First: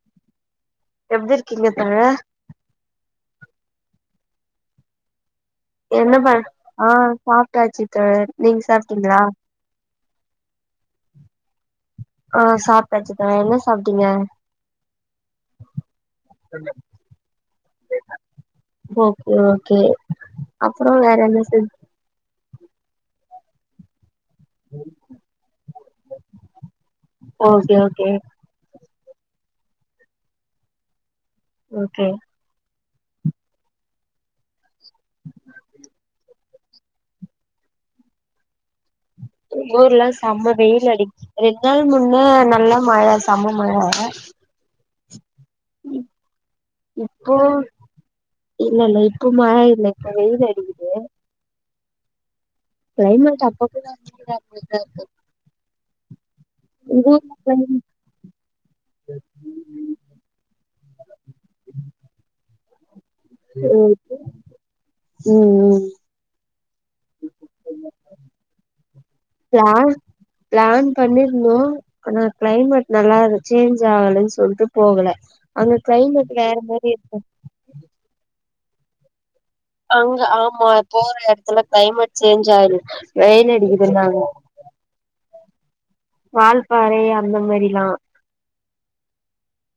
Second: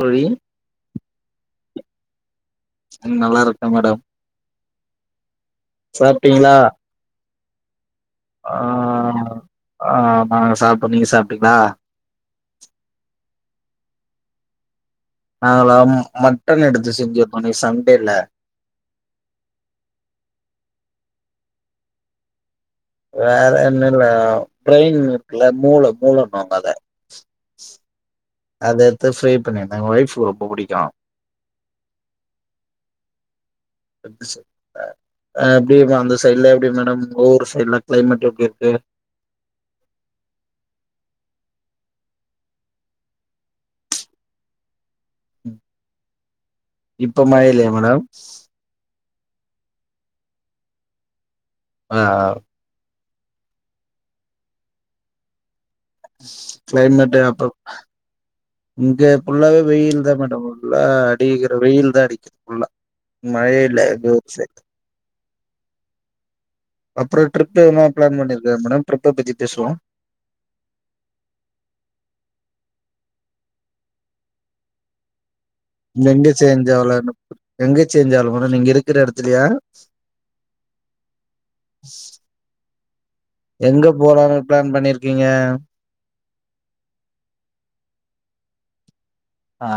தோழி எப்டி இருக்கீங்க தோழர் அ மேடம் என்ன பண் சாப்ட்டீங்களா ஆ சாப்பிட்டாச்சு தோழர் ஆ நீங்க சாப்பிட்டீங்களா ஆ நா சாப் ஆ சாப்பிட்டாச்சுதா என்ன செ சாப்பிட்டீங்க நாங்களா மட்டன் எடுத்து செஞ்சிருந்தோ இன்னைக்கு சண்டேல்ல அப்புறோ வேற என்ன செஞ் வேற என்னல்லா பிரெயின் இருக்குல மூள மூளன்னுவாங்க ஓகே ஓகே அத த ப்ரை பண்ணி இருந்தாங்க ஒய்ஃப்க்கு ரொம்ப புடிக்கும் ஓகே எப்டி அந்த சைய்டுல எப்டி மேடம் உங்க ஊர் சைய்டுல கிளைமேட் எப்டிருக்கு எங்க ஊர்லாம் செம வெயில் அடி ரெண்டு நாள் முன்ன நல்லா மழ செம மழ இப்ப மழ இல்லயா மேடம் ப மழ இல்ல வெயில் அடிக்கிது ஆ ஆவ் கிளைமேட் அப்பப்ப தா [unintelligible] கிளைமேட் அப்றோ இங்க புல்லாவே வெயில் தா மேடம் ஃபுல்லா வெயில் தா அடிக்குது ஃபுல்லா மழையே இல்ல எங்க ஊர் சையிட் ம் ட்ரிப் எதுனா ம் பிளான் பண்ணிருக்கியா மேடம் ட்ரிப்ப பத்தி பேசுவோ பிளான் பிளான் பண்ணிருந்தோம் ஆனா கிளைமெட் நல்லா அது சேஞ்ச் ஆகலன் சொல்லிட்டு போகல அங்க எங்க கிளைமேட் வேற சேஞ்ச் மாரி ஆவுல இன்னு இருக்கு எங்க சேஞ்ச் ஆவுல மொற நீங்க இருக்கிற எடத்துலையா அங்க ஆம்மா போற எடதுல கிளைமேட் சேஞ்ச் ஆய்ரு எங்க போலானு பிளான் பண்ணிருகீங்க வால்பாறை அந்த மாரிலாம் ஆ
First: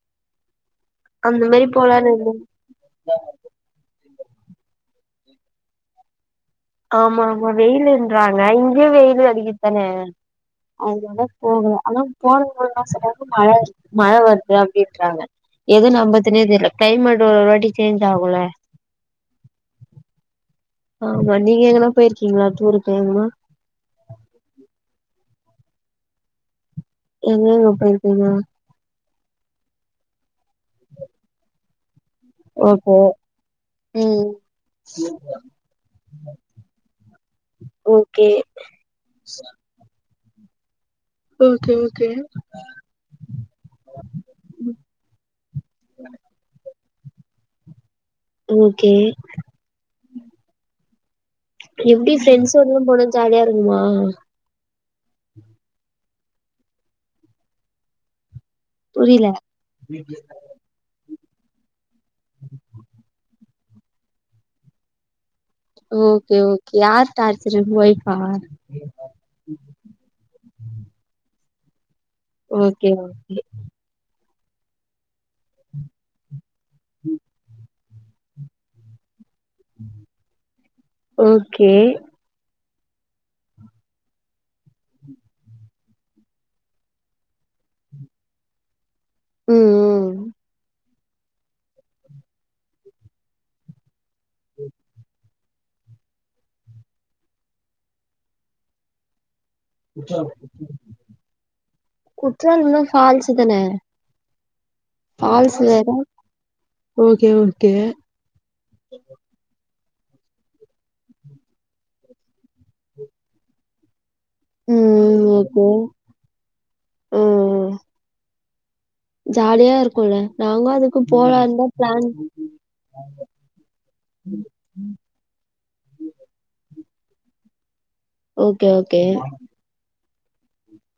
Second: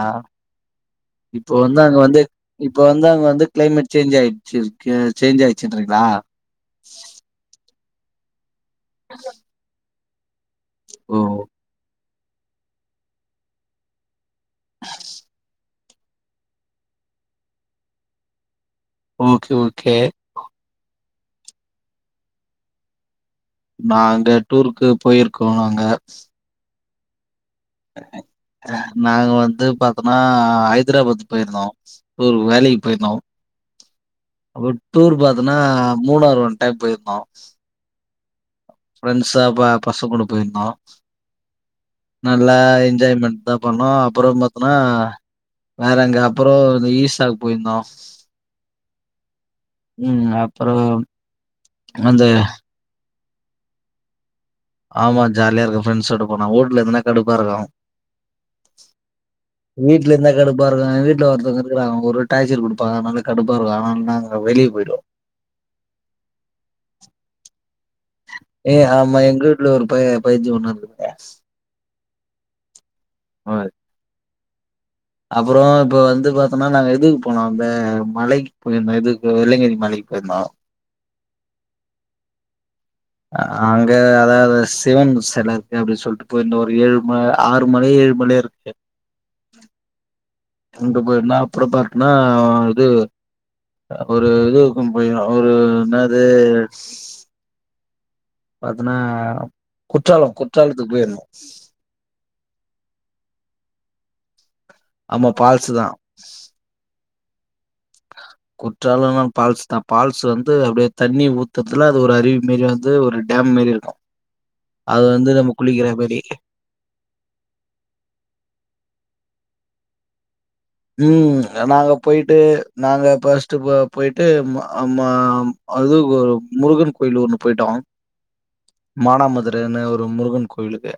இப்போ மாரி வந்து அங்க போலான்னு வந்து இருந்தோ இப்ப வந்து அங்க வந்து கிளைமேட் சேஞ்சி ஆய்டுச்சு இருக்கு சேஞ்ச் ஆயிச்சிட்ருக்கா ஆமா ஆமா வெயிலு ண்றாங்க இங் இங்கியு வெயில் அடிக்குதானே அது ஓ இன்னோ போகல அனா போன ஒம்போது மாசத்துல ருந்து மழ வரு மழ வரு அது அப்பிடின்றாங்க எது நம்பறதுனே தெரில கிளைமேட் ஒருவாட்டி சேஞ்ச் ஆகுன்ல பொமுக்கி ஓகே ஆமா நீங்க எங்கனா போயிருகீங்ளா டூர்க்கு எங்கனா நாங்க டூருக்கு போயிருக்கோ நாங்க எங்கங்க போயிருகீங்க நாங்க வந்து பாதோனா ஆ ஹைதராபாத் போயிருந்தோ [inaudible] ரு வேலையிக்கு ஓகே போயிருந்தோ ம் அப்ப டூர் பாத்துனா மூணாறு ஒன் டைம் போயிருந்தோ கே பிரண்ஸ்ஸ ப பசங்க கூட போயிர்ந்தோ ஓகே ஓகே நல்லா என்ஜாய்மெண்ட் தா பண்ணோ அப்றோ பாத்தோனா வேற எங்க அப்றோ ஈஸ்ட் சாகு போயிருந்தோ ஓகே ம் அப்றோ எப்டி பிரெண்ட்ஸ்ஸோடதா போனங்க ஜாலியா இருக்குமா ஆமா ஜாலியா இருக்கு ப்ரெண்ஸ்ஸோட போனா ஊட்ல இருந்தா கடுப்பா இருக்கு புரில வீட்ல இருந்தா கடுப்பா இருக்கு வீட் [unintelligible] ப்ர ஒரே டார்சர் குடுப்பாங்க ஓரே கடுப் ப்ப ஒரு அரமணி நேரத்ல வெளிய போய்டுவே ஓகே ஓகே யார் டார்ச்சர் இப்பைக்கு ஏ ஆமா எங்க வீட்ல ஒரு பைய பைத்திய ஒன்னு இரு [inaudible] ஓக் கே ஓகே அப்றோ இப்ப வந்து பாத் அப்பறன்னா நாங்க எதுக்கு போனோம் அந்த மலைக்கு போயிருந்தோ இது வெள்ளங்கிரி மலைக்கு போயிருந்தோ ஓகே ஆ அங்க அதாவது சிவன் செல இருக்கு அப்டின்னு சொல்ட்டு போய் இருந்தோ ஒரு ஏழு மல ஆறு மலயோ ஏழு மலயோ இருக்கு உம் உம் உண்ட்டு போய் நா அப்பற பாத்தேன்னா இது ஒரு இதுக்கு போய் ஒரு என்னாது பத்தன்னாப் குற்றாலம் குற்றாலத்துக்கு போயிருந்தோ குற்றால இன்னா ஃபால்ஸ் தானே ஆமா ஃபால்சுதா ஓகே ஓ குற்றால நா ஃபால்ஸ் தா பால்ஸ் வந்து அப்டியே தண்ணி ஊத்துதுல அது ஒரு அருவி மேரி வந்து ஒரு டேம் மேரி இருக்கு அது ம் வந்து நம்ம ஓகே குளிக்கிறமரி ம் ஜாலியா இருக்குல ம் நாங்க போயிட்டு நாங்க பஸ்ட் போயிட்டு அம்மா அதுக்கொரு முருக கோயிலூர்னு போயிட்டோ ஓகே ஓகே ரோ முருகன் கோயிலுக்கு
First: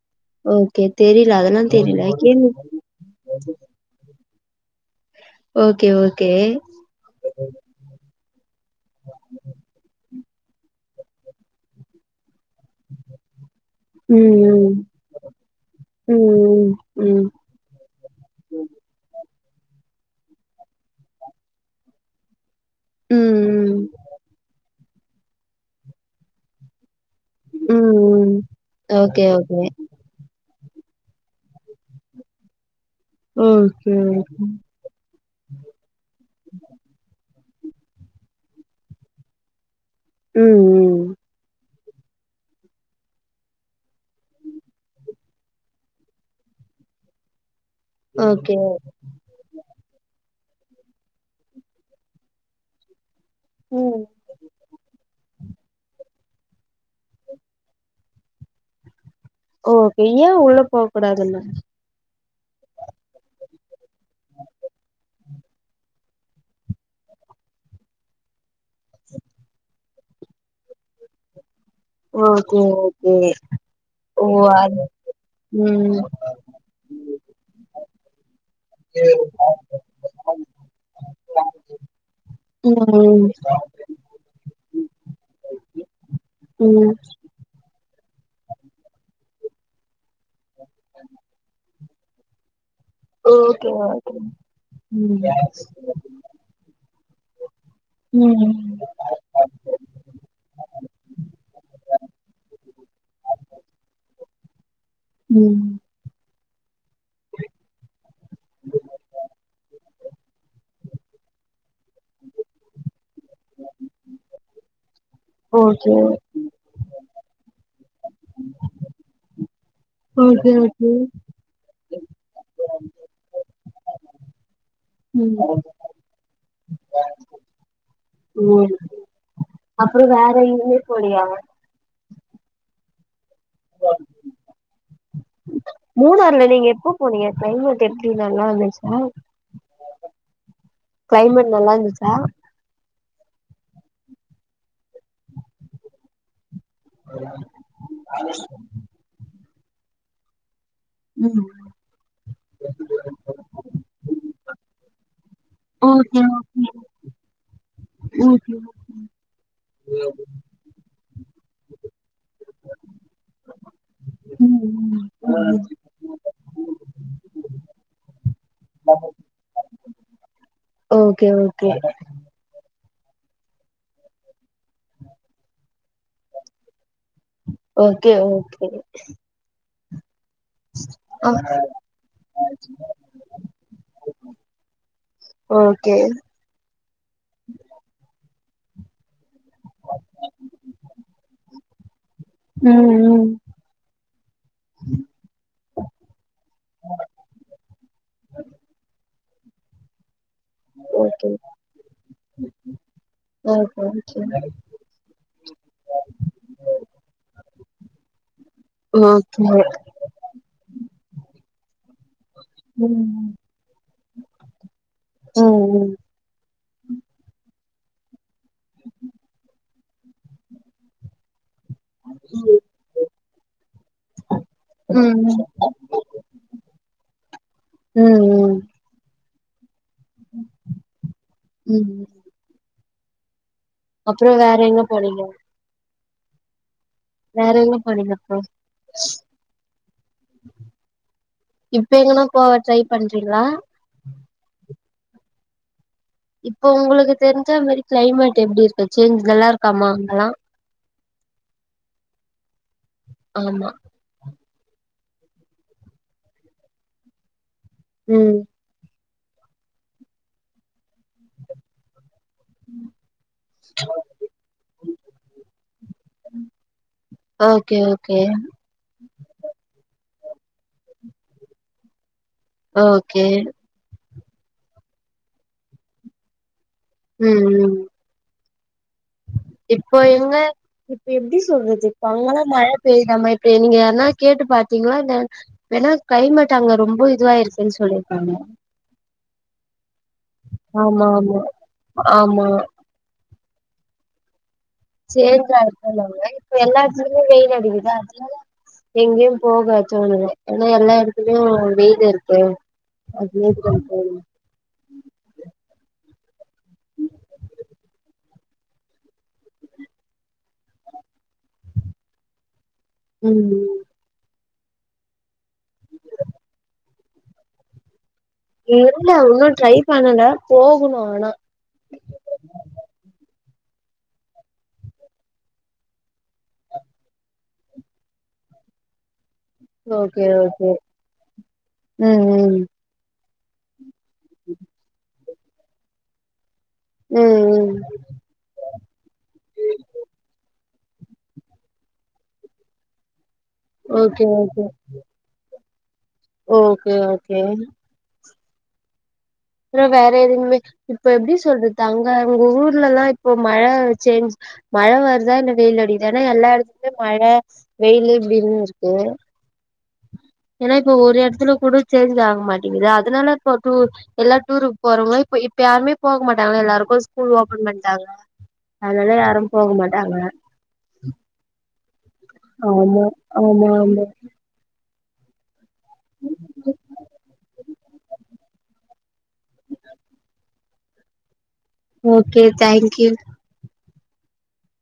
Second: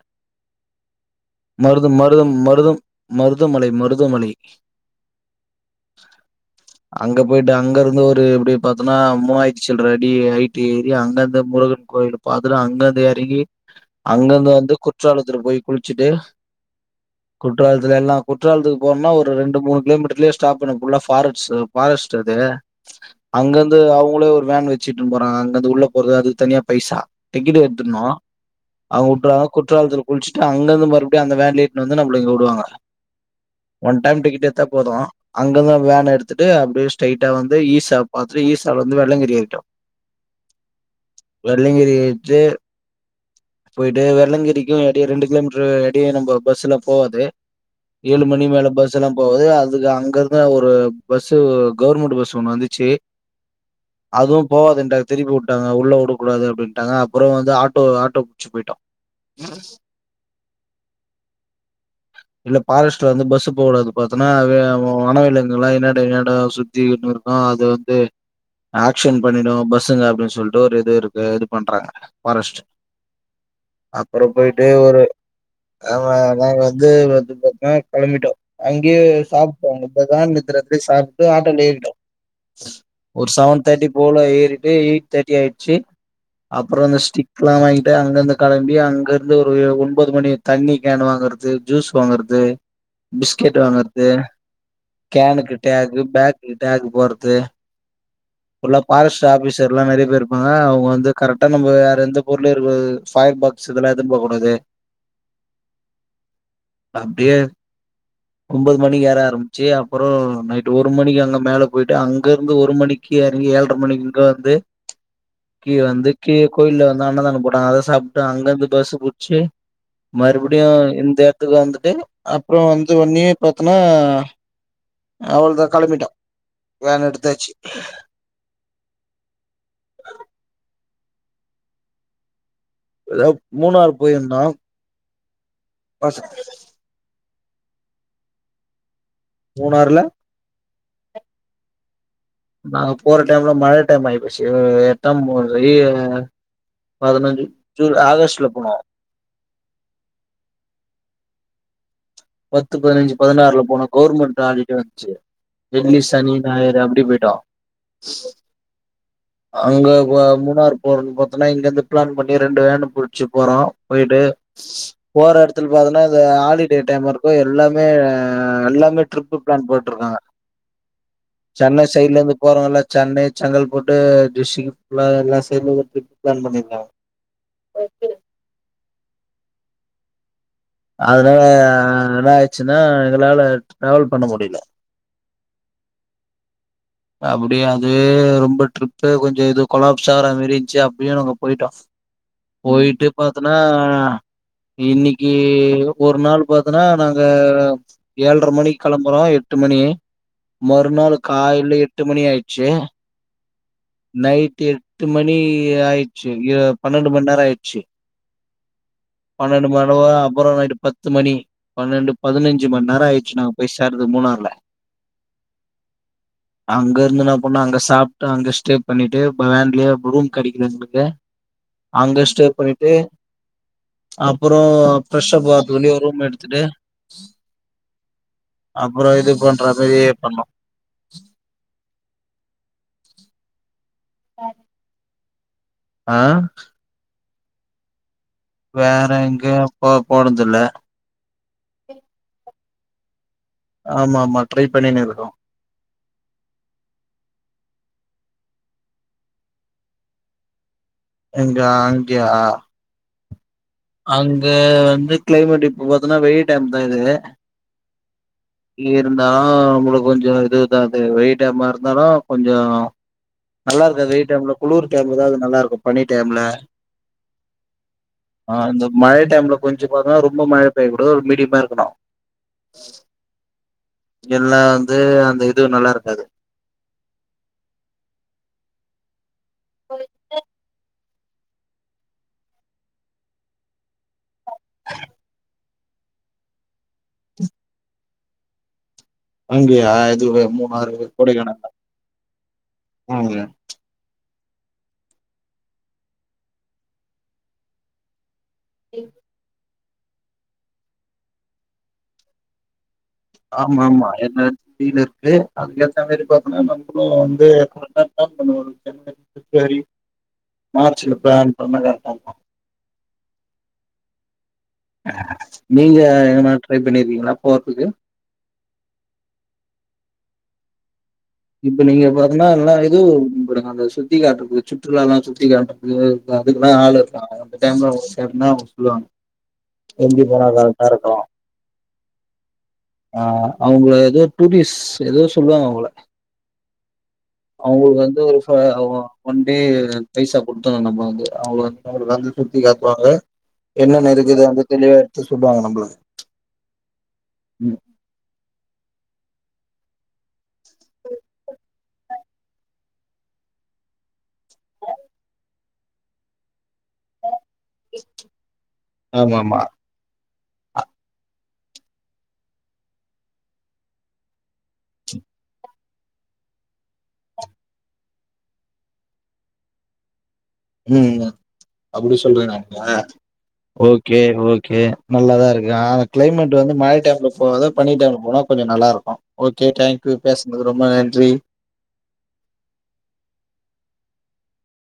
ஓகே தெரில அதெல்லா மருதம் தெரில மருதம் கேள்வி மருதம் மருதமலை மருதமலை ஓகே ஓகே அங்க போயிட்டு அங்கிருந்து ஒரு பாத்தன்னா மூவாயிரத் சில்ற டி ஐ டி ஏறியா அங்கந்து முருக கோயில பாத்தட்டு அங்கந்து எறங்கி அங்கந்து வந்து ம், குற்றாலத்துல போய் குளிச்சுட்டு ம், ம், குற்றாலத்துல எல்லா குற்றாலத்துக்கு போனோன்னா ஒரு ஒரு ரெண்டு மூணு கிலோமீட்டத்திலே ஸ்டாப் பண்ணு ஃபுல்லா பாரஸ் பாரஸ்ட் அது அங்கிருந்து ம், அவுங்களே ஒரு வேன் வச் ச்சிட்டும் போறாங்க அங்கந்து உள்ள போறது அதுக்கு தனியா பைசா டிக்கெட் எத்துனு ம். ஓகே, அவங்கவுட்டுறாங்க ஓகே. குற்றாலத்து குளிச்சுட்டு அங்கந்து மறுபடியு அந்த வேன்ல இட்னு விடுவாங்க ம் ஒன் டைம் டிக்கெட் எடுத்தா போது அங்கந்து வேன் எடுத்துட்டு அப்டியே ஸ்டைட்டா வந் ஈ சா பாதுட்டு ஈசா வந்து வெள்ளங்கிரி ஆகிட்டு ம், ம். வெள்ளங்கிரி பெத்து போயிட்டு வெல்லங்கிரிக்கு அடியே ரெண்டு கிலோமீட்டர் அடியே நம்ம பஸ்ல போவாது ஏழு மணி ஓகே. மேல பஸ் எல்லா போகுது அதுக்கு அங்க இரு இத்தா ஒரு பஸ் கவர்மெண்டு பஸ் ஒண்ணு வந்துச்சு ம். அதுவு போவாதுன்ட அது திருப்பி உடு டாங்க உள்ள உடக்கூடாது அப்பிடின்டாங்க அப்புற வந்து ஆட்டோ ஆட்டோ வச்சு போயிட்டோம் ஓகே ஏ உள்ள போ கூடாதுன்னா இல்ல பாரஸ்ட் வந்து பஸ்சு போ கூடாது பாத்தன்னா வெ வோ வனவிலங்கு எலாம் இன்னட என்னட சுத்திகின் இருக்கும் அது வந்து ஆக்ஷன் பண்ணிடும் பஸ்ஸுங்க அப்பிடின்னு சொல்லிட்டு ஒரு இது இருக்கு ஓகே ஓகே அப்பற ஓ! போயிட்டு அது ஒரு ம். ஆமா நாங்க வந்து வந்து பாத்தா கிளம்பிட்டோம் அங்கேயே சாப்புட்டோங்க அங்கதா நேத்து ராத்திரி சாப்டு ஆட்டோல ஏறிட்டோம் ஒரு ம், செவன் தேட்டி போல ஏறிட்டு எயிட் தேட்டி ஆயிடுச்சு அப்புற ம். இந்த ஸ்டிக்குலா வாங்கி டேங் இங்கந்து கெளம்பி அங்கிருந்து ஒரு ஒன்பது மணி தண்ணி கேன் வாங்குறது ஜூஸ் போங்கறது பிஸ்கெட் ஓகே, வாங்கறது ஓகே. ம், கேனுக்கு டேகு பேக்குக்கு டேகு போட்றது ம், இப்புல்லா பாரஸ்ட் ஆபிஸர் எல்லா நெறைய பேர் இருப்பாங்க அவுங்க வந்து கரெக்டா நம்ம வேற எந்த பொருளும் இருக்க கூடாது ஃபயர் பாக்ஸ் இதெல்லா எடுத்துப் போ கூடாது ம் அப்டியே ஒன்பது மணிக்கு ஏற ஆரம்பிச்சு அப்புறம் நைட்டு ஒரு மணிக்கு அங்க மேல போயிட்டு அங்க இருந்து ஒரு மணிக்கு கீழ எறங்கி ஏழ்ரை மணிக்கு இங்க வந்து கீ ஓகே. வந்து கீழ கோயில்ல வந் நா அன்னதானம் போட்டாங்க அதஸ் சாப்டு அங்கந்து பஸ் புடுச்சு ஓகே, மறுபடியு ஓகே. இந்த எடத்துக்கு வந்துட்டு அப்புற வந்து ஒன்னயே பாத்தனா ம், அவ்ளதா கிளம்பிட்டோம் வேன் எடுத்தாச்சி ம் அப்ற வேற எங்க போலயாங்கக ஏதாக் மூணாறு போயிருந்தோம் [inaudible] மூணாறுல நீங்க எப்ப போனீங்க கிளைமேட் எப்டி நல்லாருந்துச்சா மூணாறுல கிளைமேட் நல்லா இருந்துச்சா நாங்க போற டைம்ல மழ [unintelligible] ஆயி போச்சு எட்டம்பது வெளில பதினஞ்சு ஜூல ஆகஸ்ட்ல போனோ ம் பத்து பதினைஞ்சு பதினாறுல போன கவுவர்மெண்ட் [unintelligible] வந்துச்சு வெள்ளி ஓகே சனி ஞாயிறு அப்புடிபோய்டோ ஓகே அங்க வ மூன்னாறு போற பத் அதனா இங்கிருந்து பிளான் பண்ணி ரெண்டு வேன் புடிச்சு போறோ போயிட்டு ம் ம் போற எடத்துல பாத்தின்னா இந்த ஆள் த்ரி டே டைம் இருக்கு எல்லாமே எல்லாமே ட்ரிப் பிளான் போட்டிருக்காங்க ஓகே ஓகே சென்னை சைட்ல இருந்து போறோம்ல்ல சென்னை செங்கல்பட் டிஸிங் ஃபுல்லா எல்லா சேந்து அப்டி பிளான் பண்ணிருாங்க ஓகே ஓகே ஆ அதுனால என்ன ஆயச்சுன்னா எங்களால டிராவல் பண்ண முடில ஓகே அப்புடியே அதுவே ரொம் ஒரு டிரிப்பே கொஞ்ச இது கொலாப்ஸ் ஆவுற மாரிந்துச்சு அப்படியே நாங்க போயிட்டோ ம் போயிட்டு ம் பாத்தனா இன்னைக்கு ஒரு நாள் பாத்தனா நாங்க ஏழ்ரை மணிக்கு கிளம்புறோ எட்டு மணி மறுநாள் ஓகே காலைல எட்டு மணி ஆயிடுச்சு ஓகே நைட்டு் எட்டு மணி ஆயிச்சு எ பன்னெண்டு மணி நேரோ ஆயிடுச்சு ஓகே பன்னெண்டு ஓகே மணிவா அப்புறோ நைட்டு் பத்து மணி பன்னெண்டு பதினஞ்சு மண்நேரோ ஆயிச்சு நாங்க போய் சேர்றதுக்கு அது மூணாறுல ம் ம் அங்க இருந்து என்ன பண்ணு அங்க சாப் டு அங்க ஸ்டே பண்ணிட்டு ப வேன்லயே ரூம் கெடைக்கிறதுருக்கே அங்க ஸ்டே பன்னிட்டு அப்புறோ ம் ம் ஃப்ரஷப் பார்த்துத் ஒரு ரூம் எடுத்துட்டு ம் அப்புறோ இது பண்றது வெளியே பண்ணு ம் அப்புறோ வேற எங்க போனீங்க ஆ வேற எங்க போனிங்க வேற எங்க போ போனதுல இப்ப எங்குனா போவ ட்ரை பண்றீங்களா ஆமா ஆமா ட்ரை பண்ணினு இருக்கோ இப்போ உங்களுக்கு தெரிஞ்ச மாதிரி கிளைமேட் எப்டி இருக்கு சேஞ்ச் நல்லா இருக்காமா அங்கெல்லா எங்க அங்கயா ஆமா அங்க வந்து கிளைமேட் இப்ப பாத்தீன்னா வெயில் டைம் தா இது ம் இருந்தா நம்மளுக்கு கொஞ்சோ இது அதாவது வெயில் டைம் மா இருந்தாலு கொஞ்சோ நல்லா இருக்காது வெயில் டைம்ல குளிர் டைம்லதா நல்லா இருக்கு பனி டைம்ல ஓகே ஓகே அந்த மாரி மழை டைம்ல கொஞ்ச பாத்தங்கன்னா ரொம்ப மழை பெய்யக்கூடாது ஒரு மீடியமா இருக்கணு ஓகே எல்லா வந்து அந்த இது நல்லா இருக்காது ம் ம் இப்போ எங்க இப்ப எப்டி சொல்றது இப்போ அங்கல்லா மழ பெய்ற மாரி இப்ப நீங்க ஏனா கேட்டு பாரத்தீங்களா ஏனா கிளைமெட் அங்க ரொம்ப இதுவாருக்குன்னு சொல்லிருக்காங்க அங்கேயா அது மூனாறு ஆமா ஆமா கொடைக்கனல்ல ஆமா ம் ங்க சேஞ்ச் ஆயல்ல எல்லாத்தலயு வெயில் அடிக்குதா அதனால எங்கேயு போகாது தோணுது ஏன்னா எல்லா எடத்துலயு வெயில் இருக்கே ஆமா ஆமா என்னடீனு இருக்கு அதுக்கேத்த மாரி பார்த்தோனா நம்மளு வந்து கரெக்டா தா ஒரு ஜனவரி பிப்ரவரி மார்ச்சில ப்ளான் பண்ணா கரெக்டா இருக்கு ம் [unintelligible] நீங்க எங்கனா ட்ரைப் பண்ணிருக்கீங்களா போறதுக்கு இல்ல ஒன்னு ட்ரை பண்ணல போகணு ஆனா இப்ப நீங்க பாத்தீங்கன்னா எல்லாம் ஏதவு இ அந்த சுத்தி காட்டுறக்குது சுற்றுலால்லா சுத்தி காட்டுறக்கு அதுக்கெல்லா ஆள் இருக்காங்க அந்த டைம்ல அவங்க சேர்னா அவங்க சொல்லுவாங்க எப்டி ஓகே போனா ஓகே கரெக்டா இருக்கு ம் ம் ஆ அவங்கள எதோ டூரிஸ்ட் எதோஷ் சொல்வாங்க அவுங்கள ம் ம் அவுங்களுக்கு வந்து ஒரு ச ஒன் டே பைசா குடு த்தனு நம்ம வந்து அவுங்க வந்து நம்மளுக் வந்து சுத்தி காட்டுவாங்க என்னென்ன ஓகே இருக்குது ஓகே வந்து தெளிவா எடுத்து சொல்லுவாங்க நம்பளுக் ஓகே ஓகே அப்றொ வேற எதுமே இப்ப எப்டி சொல்றது அங்க அங்க ஊர்லல்லா இப்ப மழ சேஞ்ச் மழ வருதா இல்ல வெயில் அடிக்குது ஏனா எல்லா எடத் துல மழ வெயிலு இப்டின்னு இருக்கு ஆமா ஆமா ஏனா இப்ப ஒரு எடத்துல கூட சேஞ்ச் ஆக மாட்டெங்குது அதுனால இப்ப டூர் எல்லா டூருக்கு போறவுங்க இப்ப இப்ப யாருமே போக மாட்டாங்க எல்லாருக்கு ஸ்கூல் ஓபன் பண்ட்டாங்க அதுனால யாரு போக மாட்டாங்க ம்மா அப்டி சொல்றேனாங்க ஆமா ஆமா ஆமா ஓகே ஓகே நல்லாதா இருக்கு ஆனா அந்த கிளைமேட் வந்து மழை டைம்ல போகாத பனி டைம்ல போனா கொஞ்ச நல்லாருக்கு ஓகே தேங்க்யூ பேசுனதுக்கு ரொம்ப நன்றி ஓகே தேங்க்யூ